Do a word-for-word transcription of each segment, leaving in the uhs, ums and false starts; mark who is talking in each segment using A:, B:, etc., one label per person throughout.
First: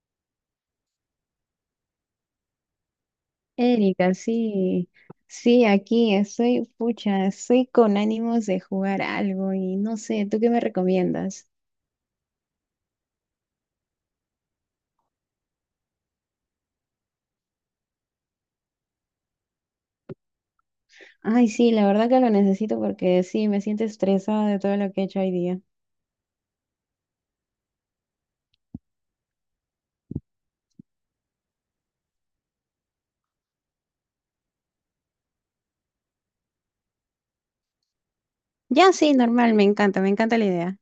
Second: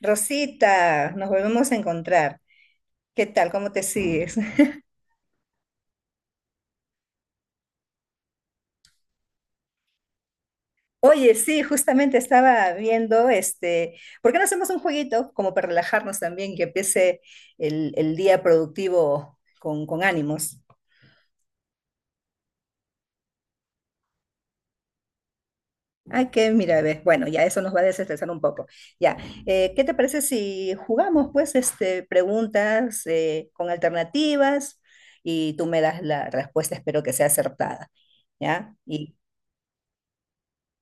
A: Rosita, nos volvemos a encontrar. ¿Qué tal? ¿Cómo te
B: Erika,
A: sigues?
B: sí, sí, aquí estoy, pucha, estoy con ánimos de jugar algo y no sé, ¿tú qué me
A: Oye,
B: recomiendas?
A: sí, justamente estaba viendo este, ¿por qué no hacemos un jueguito como para relajarnos también, que empiece el, el día productivo con, con ánimos?
B: Ay, sí, la verdad que lo necesito porque sí, me siento estresada de todo lo que he hecho hoy día.
A: Ay, que mira, ves, bueno, ya eso nos va a desestresar un poco. Ya, eh, ¿qué te parece si jugamos pues este, preguntas eh, con alternativas y tú me das la respuesta, espero que sea acertada, ¿ya?
B: Ya, sí, normal, me encanta, me encanta la idea.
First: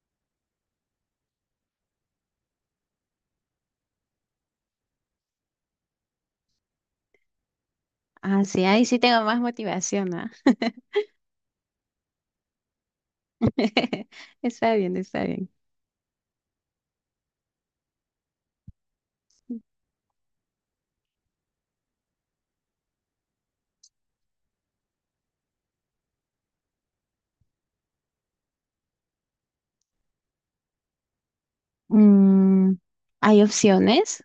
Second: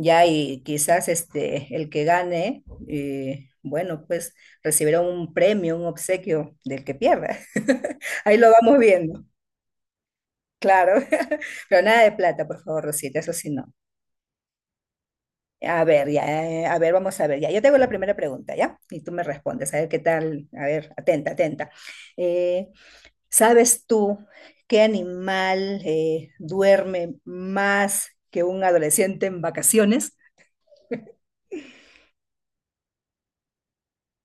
A: Ya, y quizás este, el que gane, eh, bueno, pues recibirá un premio, un obsequio del que pierda. Ahí
B: Ah,
A: lo
B: sí,
A: vamos
B: ahí sí tengo
A: viendo,
B: más motivación, ¿ah?
A: claro. Pero nada de plata, por favor, Rosita, eso sí no.
B: Está bien, está bien.
A: A ver, ya, eh, a ver, vamos a ver, ya. Yo tengo la primera pregunta, ¿ya? Y tú me respondes, a ver qué tal, a ver, atenta, atenta. Eh, ¿sabes tú qué animal eh, duerme más que un adolescente en vacaciones?
B: Mm, ¿hay opciones?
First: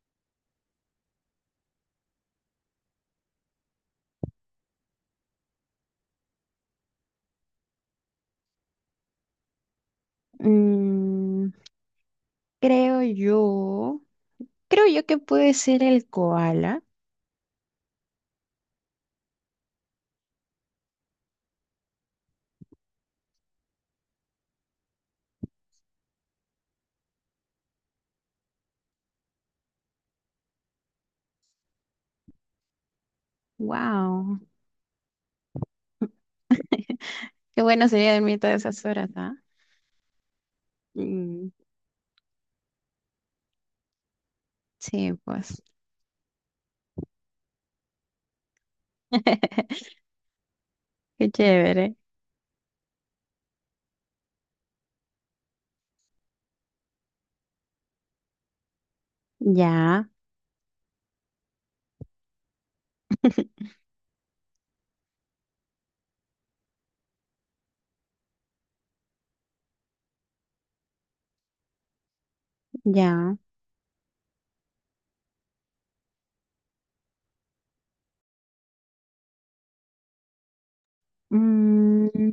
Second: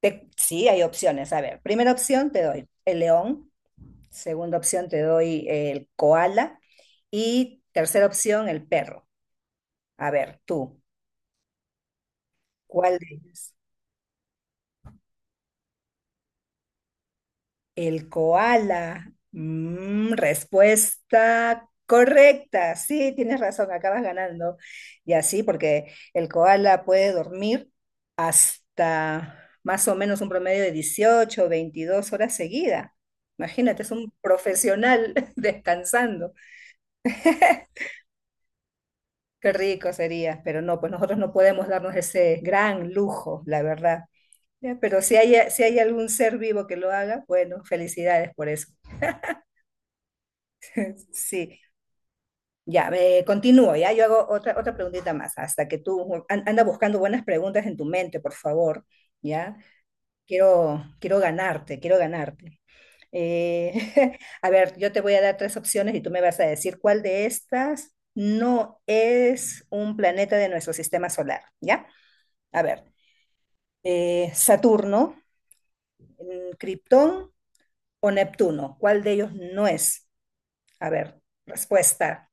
A: Te- sí, hay opciones. A ver, primera opción te doy el león, segunda opción te doy el koala y tercera opción el perro. A ver, tú,
B: Mm,
A: ¿cuál
B: creo
A: de ellos?
B: yo, creo yo que puede ser el koala.
A: El koala. Mm, respuesta correcta. Sí, tienes razón, acabas ganando. Y así, porque el koala puede dormir hasta más o menos un promedio de dieciocho o veintidós horas seguidas. Imagínate, es un
B: Wow.
A: profesional descansando.
B: Qué bueno sería dormir todas esas horas, ¿ah?
A: Qué rico sería, pero no, pues nosotros no
B: Mm,
A: podemos darnos ese gran lujo, la verdad. Ya, pero
B: sí,
A: si hay,
B: pues.
A: si hay algún ser vivo que lo haga, bueno, felicidades por eso.
B: Qué
A: Sí,
B: chévere.
A: ya, me continúo. Ya, yo hago otra, otra preguntita más, hasta que tú an- anda buscando buenas preguntas en tu mente, por favor, ya.
B: Ya,
A: Quiero, quiero ganarte, quiero ganarte. Eh, a ver, yo te voy a dar tres opciones y tú me vas a decir cuál de estas no es un planeta de nuestro sistema solar, ¿ya? A ver,
B: ya.
A: eh, Saturno, Krypton o Neptuno. ¿Cuál de ellos no es? A ver,
B: Mm,
A: respuesta.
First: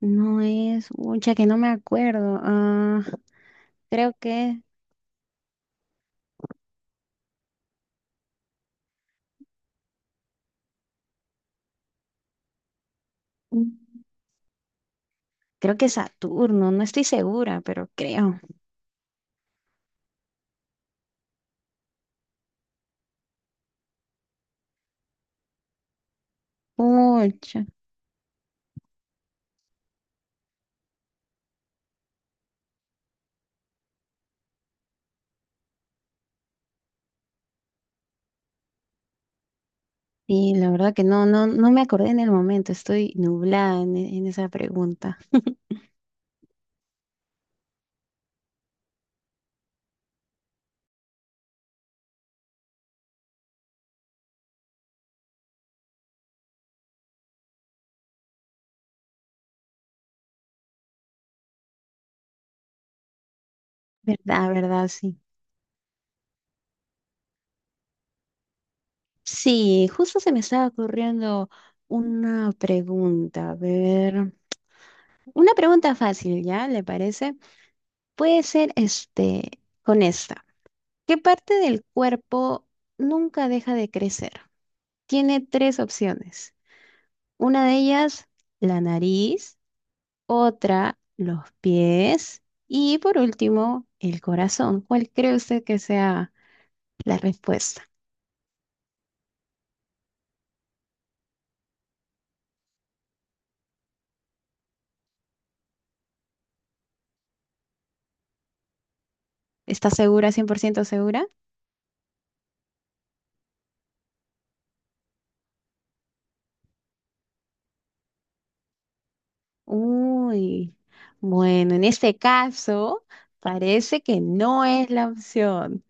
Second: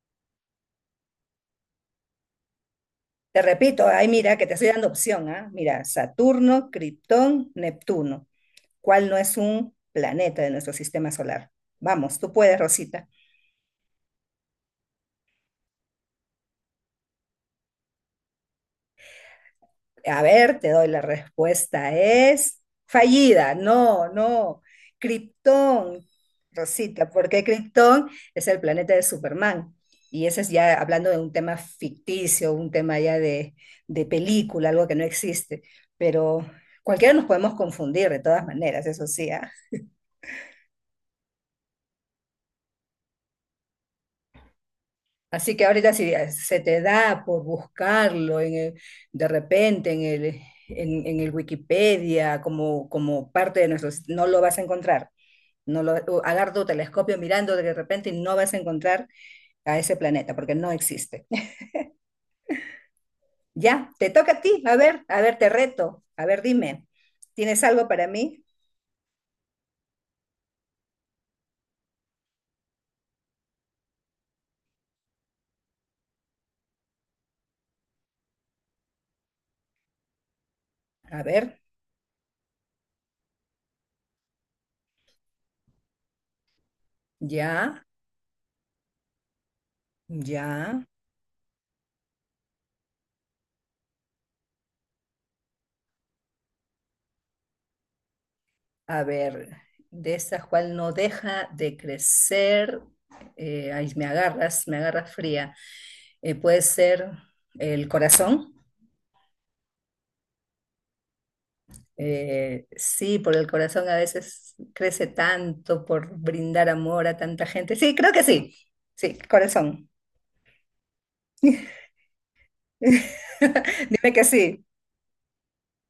B: no es, mucha que no me acuerdo. Ah,
A: Te repito, ay,
B: creo
A: mira, que te
B: que,
A: estoy dando opción, ¿ah? Mira, Saturno, Krypton, Neptuno. ¿Cuál no es un planeta de nuestro sistema solar? Vamos, tú puedes, Rosita.
B: creo que Saturno, no estoy segura, pero creo.
A: A ver, te doy la respuesta. Es fallida. No, no. Krypton, Rosita, porque
B: Pucha.
A: Krypton es el planeta de Superman. Y ese es ya hablando de un tema ficticio, un tema ya de, de película, algo que no existe. Pero cualquiera nos podemos confundir de todas maneras, eso sí, ¿ah?
B: Y la verdad que no, no, no me acordé en el momento, estoy nublada en, e- en esa pregunta.
A: Así que ahorita si se te da por buscarlo en el- de repente en el, en, en el Wikipedia como, como parte de nuestros, no lo vas a encontrar. No lo, Agarra tu telescopio mirando de repente y no vas a encontrar a ese planeta porque no existe. Ya, te toca a
B: ¿Verdad,
A: ti. A
B: verdad?
A: ver,
B: Sí.
A: a ver, te reto. A ver, dime, ¿tienes algo para mí?
B: Sí, justo se me estaba ocurriendo una pregunta, a ver, una pregunta fácil, ¿ya? ¿Le parece? Puede ser este, con esta. ¿Qué
A: A ver,
B: parte del cuerpo nunca deja de crecer? Tiene tres opciones. Una de
A: ya,
B: ellas, la nariz,
A: ya.
B: otra, los pies y por último, el corazón. ¿Cuál cree usted que sea la respuesta?
A: A ver, de esa cual no deja de crecer. Eh, ahí me agarras, me agarras fría. Eh, puede ser el corazón.
B: ¿Está segura, cien por ciento segura?
A: Eh, sí, por el corazón a veces crece tanto por brindar amor a tanta gente. Sí, creo que sí. Sí, corazón.
B: Uy, bueno, en este caso parece
A: Dime
B: que
A: que sí.
B: no es la opción.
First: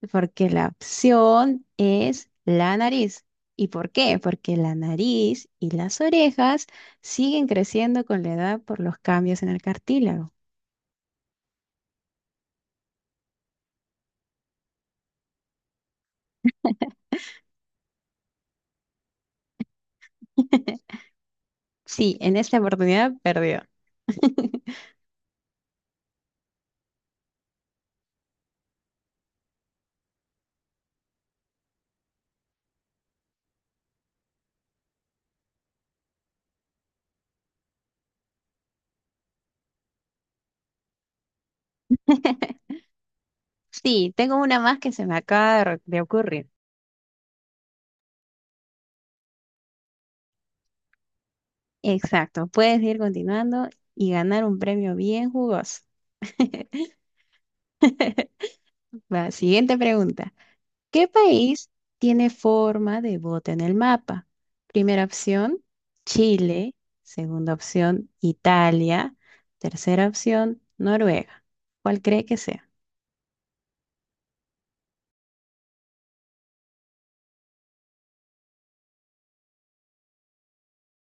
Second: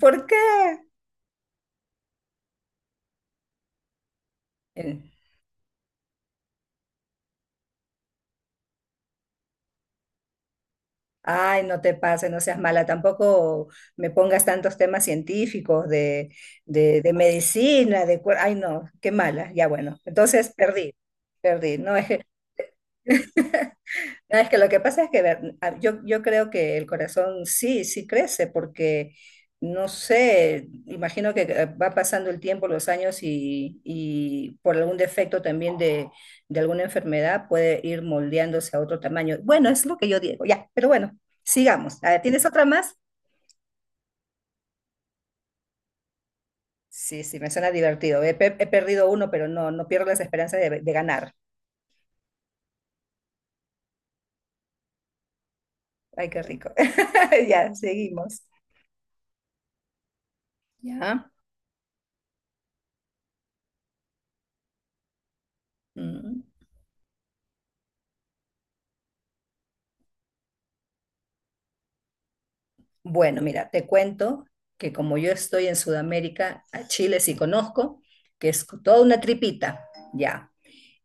A: ¿Por qué?
B: Porque la opción es la nariz. ¿Y por qué? Porque la
A: Eh,
B: nariz y las orejas siguen creciendo con la edad por los cambios en el cartílago.
A: Ay, no te pases, no seas mala. Tampoco me pongas tantos temas científicos de, de, de medicina, de... cuer- ay, no, qué mala. Ya bueno, entonces perdí, perdí. No es
B: Sí,
A: que...
B: en esta oportunidad perdió.
A: Ah, es que lo que pasa es que ver, a- yo, yo creo que el corazón sí, sí crece, porque no sé, imagino que eh, va pasando el tiempo, los años y, y por algún defecto también de, de alguna enfermedad puede ir moldeándose a otro tamaño. Bueno, es lo que yo digo, ya, pero bueno, sigamos. A ver, ¿tienes otra más?
B: Sí, tengo una más que se me acaba de de ocurrir.
A: Sí, sí, me suena divertido. He, pe- he perdido uno, pero no, no pierdo las esperanzas de, de ganar.
B: Exacto, puedes ir continuando y ganar un premio bien jugoso.
A: Ay, qué rico. Ya, seguimos.
B: Va, siguiente pregunta. ¿Qué
A: Ya.
B: país tiene forma de bote en el mapa? Primera opción,
A: Mm.
B: Chile. Segunda opción, Italia. Tercera opción, Noruega. ¿Cuál cree que sea?
A: Bueno, mira, te cuento que como yo estoy en Sudamérica, a Chile sí conozco, que es toda una tripita, ya.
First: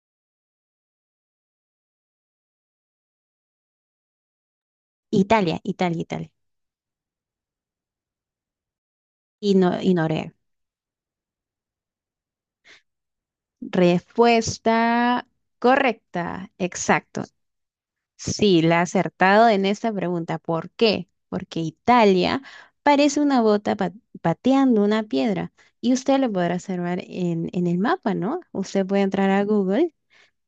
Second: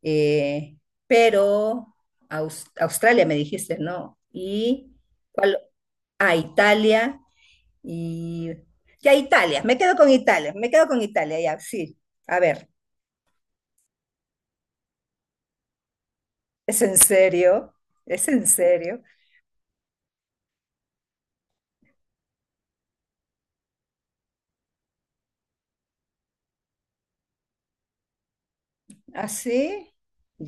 A: Eh, pero Aus- Australia me dijiste, ¿no? Y ¿cuál?
B: Italia, Italia, Italia.
A: Ah, Italia y ya
B: Y,
A: Italia, me
B: no, y
A: quedo con
B: Noruega.
A: Italia, me quedo con Italia, ya, sí. A ver,
B: Respuesta correcta,
A: ¿es en
B: exacto.
A: serio? ¿Es en
B: Sí, la ha
A: serio?
B: acertado en esta pregunta. ¿Por qué? Porque Italia parece una bota pa- pateando una piedra y usted lo podrá observar en, en el mapa, ¿no? Usted puede entrar a
A: ¿Así?
B: Google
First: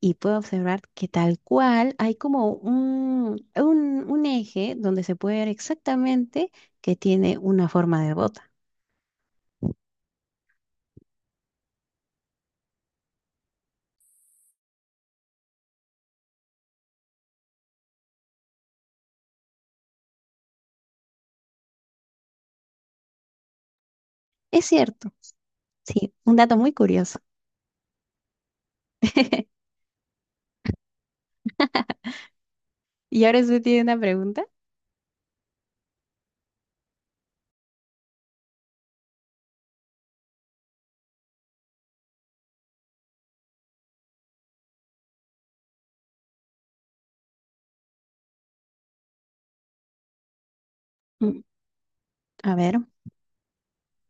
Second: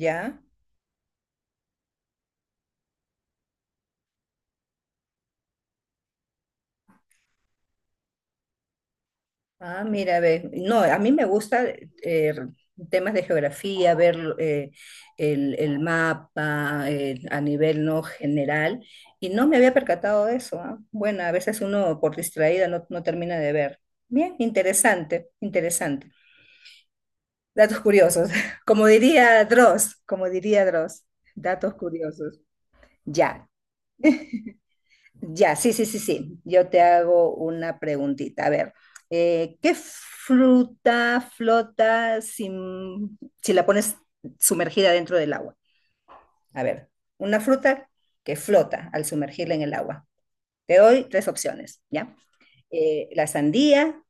B: y puede observar que tal cual hay como un, un, un eje donde se puede ver exactamente que tiene una forma de bota.
A: Ah, mira, ve, no, a mí me gusta eh, temas de geografía, ver eh, el, el mapa eh, a nivel no general, y no me había percatado de eso, ah. Bueno, a veces uno por distraída no, no termina de ver. Bien,
B: Es cierto.
A: interesante, interesante.
B: Sí, un dato muy curioso.
A: Datos curiosos, como diría Dross, como diría Dross, datos curiosos.
B: ¿Y ahora
A: Ya.
B: usted tiene una pregunta?
A: Ya, sí, sí, sí, sí. Yo te hago una preguntita. A ver, eh, ¿qué fruta flota sin- si la pones sumergida dentro del agua? A ver, una fruta que flota al sumergirla en el agua. Te doy tres
B: Mm,
A: opciones, ¿ya?
B: A ver.
A: Eh, la sandía,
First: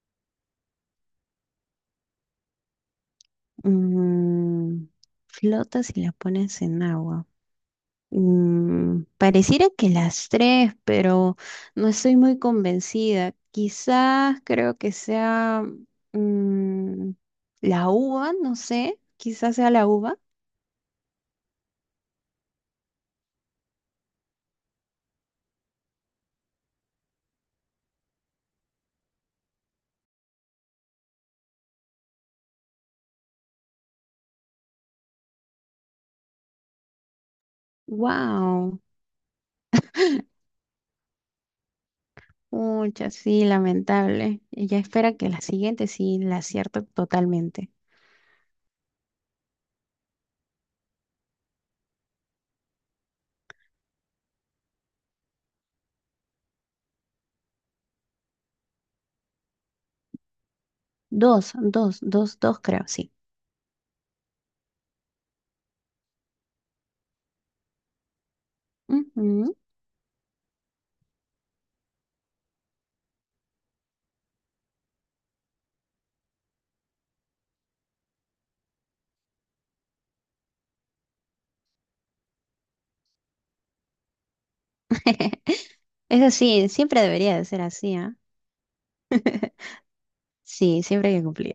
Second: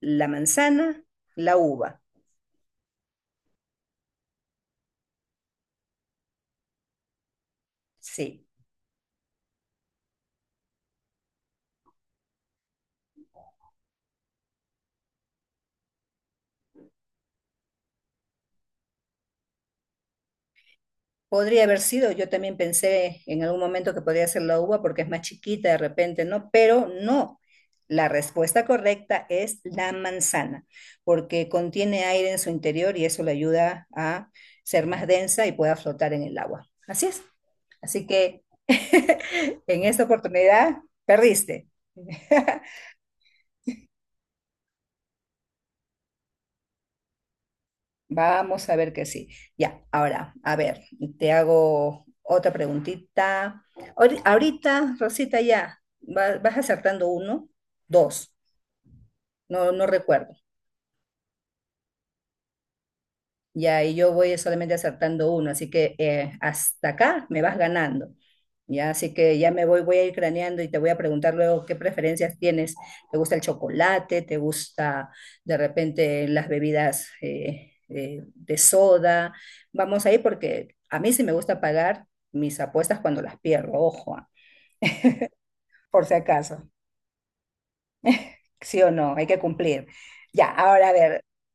A: la manzana, la uva.
B: Mm, flota si la pones en agua.
A: Sí.
B: Mm, pareciera que las tres, pero no estoy muy convencida. Quizás creo que sea mm, la uva, no sé. Quizás sea la uva.
A: Podría haber sido, yo también pensé en algún momento que podría ser la uva porque es más chiquita de repente, ¿no? Pero no, la respuesta correcta es la manzana, porque contiene aire en su interior y eso le ayuda a ser más densa y pueda flotar en el agua. Así es. Así que
B: Wow,
A: en esta oportunidad perdiste.
B: mucha, sí, lamentable. Ella espera que la siguiente sí la acierto totalmente.
A: Vamos a ver que sí. Ya, ahora, a ver, te hago otra preguntita. Ahori- Ahorita, Rosita, ya, va- vas acertando uno, dos, no, no recuerdo.
B: Dos, dos, dos, dos, creo, sí.
A: Y ahí yo voy solamente acertando uno, así que eh, hasta acá me vas ganando. Ya, así que ya
B: Ujú.
A: me voy, voy a ir craneando y te voy a preguntar luego qué preferencias tienes. ¿Te gusta el chocolate? ¿Te gusta de repente las bebidas eh, eh, de soda? Vamos ahí porque a mí sí me gusta pagar mis apuestas cuando las pierdo, ojo, ah, por si
B: Es
A: acaso.
B: así, siempre debería de ser así, ¿ah?
A: Sí o no, hay que cumplir. Ya,
B: Sí,
A: ahora a
B: siempre hay
A: ver,
B: que cumplir.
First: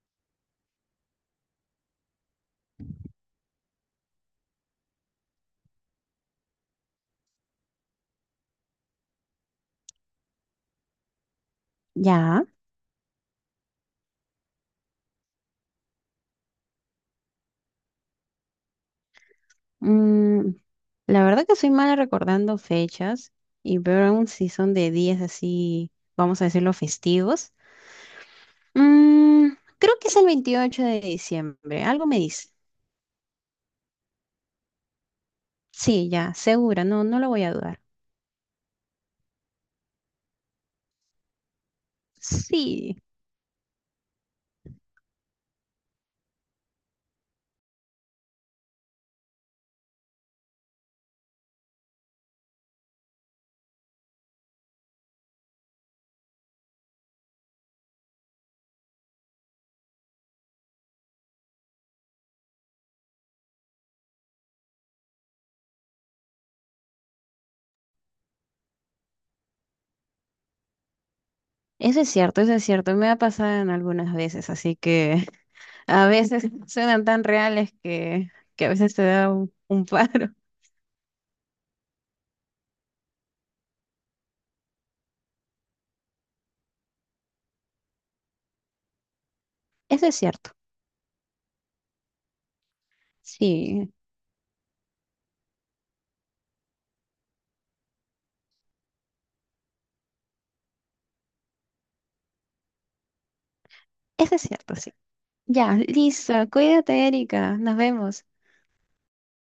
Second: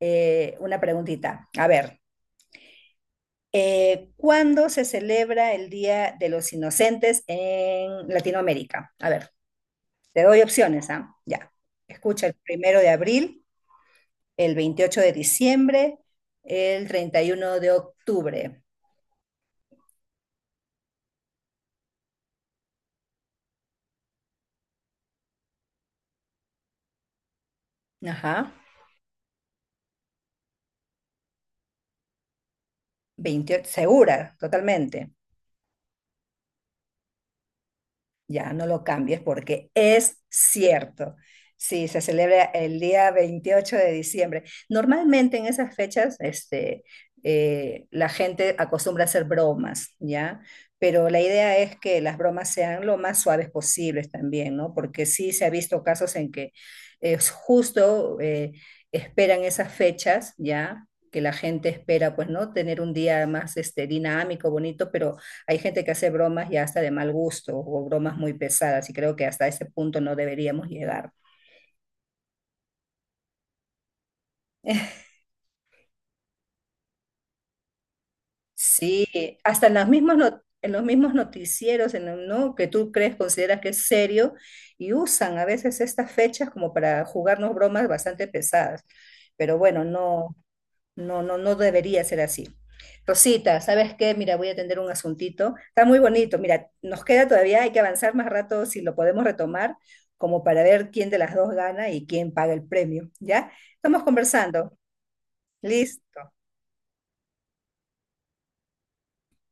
A: eh, una preguntita. A ver, Eh, ¿cuándo se celebra el Día de los Inocentes en Latinoamérica? A ver, te doy opciones, ¿ah? Ya. Escucha el
B: Ya.
A: primero de abril, el veintiocho de diciembre, el treinta y uno de octubre.
B: mm, la verdad que soy mala recordando fechas y peor aún si son de días así, vamos a decirlo, festivos.
A: Ajá.
B: Mm, creo que es el veintiocho de diciembre, algo me dice.
A: Veintiocho, segura, totalmente.
B: Sí, ya, segura, no, no lo voy a dudar.
A: Ya, no lo cambies porque es cierto. Sí, se celebra el
B: Sí,
A: día veintiocho de diciembre. Normalmente en esas fechas, este, eh, la gente acostumbra a hacer bromas, ¿ya? Pero la idea es que las bromas sean lo más suaves posibles también, ¿no? Porque sí se ha visto casos en que es justo eh, esperan esas fechas, ¿ya? Que la gente espera, pues, ¿no? Tener un día más este, dinámico, bonito, pero hay gente que hace bromas ya hasta de mal gusto o bromas muy pesadas y creo que hasta ese punto no deberíamos llegar.
B: eso es cierto, eso es cierto, me ha pasado en algunas veces, así que a veces suenan tan reales que, que a veces te
A: Sí,
B: da un,
A: hasta en
B: un
A: las mismas
B: paro.
A: no- en los mismos noticieros, en el- ¿no? Que tú crees, consideras que es serio, y usan a veces estas fechas como para jugarnos bromas bastante pesadas. Pero bueno,
B: Eso es
A: no.
B: cierto,
A: No, no, no debería ser así. Rosita,
B: sí,
A: ¿sabes qué? Mira, voy a atender un asuntito. Está muy bonito. Mira, nos queda todavía, hay que avanzar más rato si lo podemos retomar, como para ver quién de las dos gana y quién paga el premio. ¿Ya? Estamos
B: eso es
A: conversando.
B: cierto, sí. Ya,
A: Listo.
B: listo. Cuídate, Erika. Nos vemos.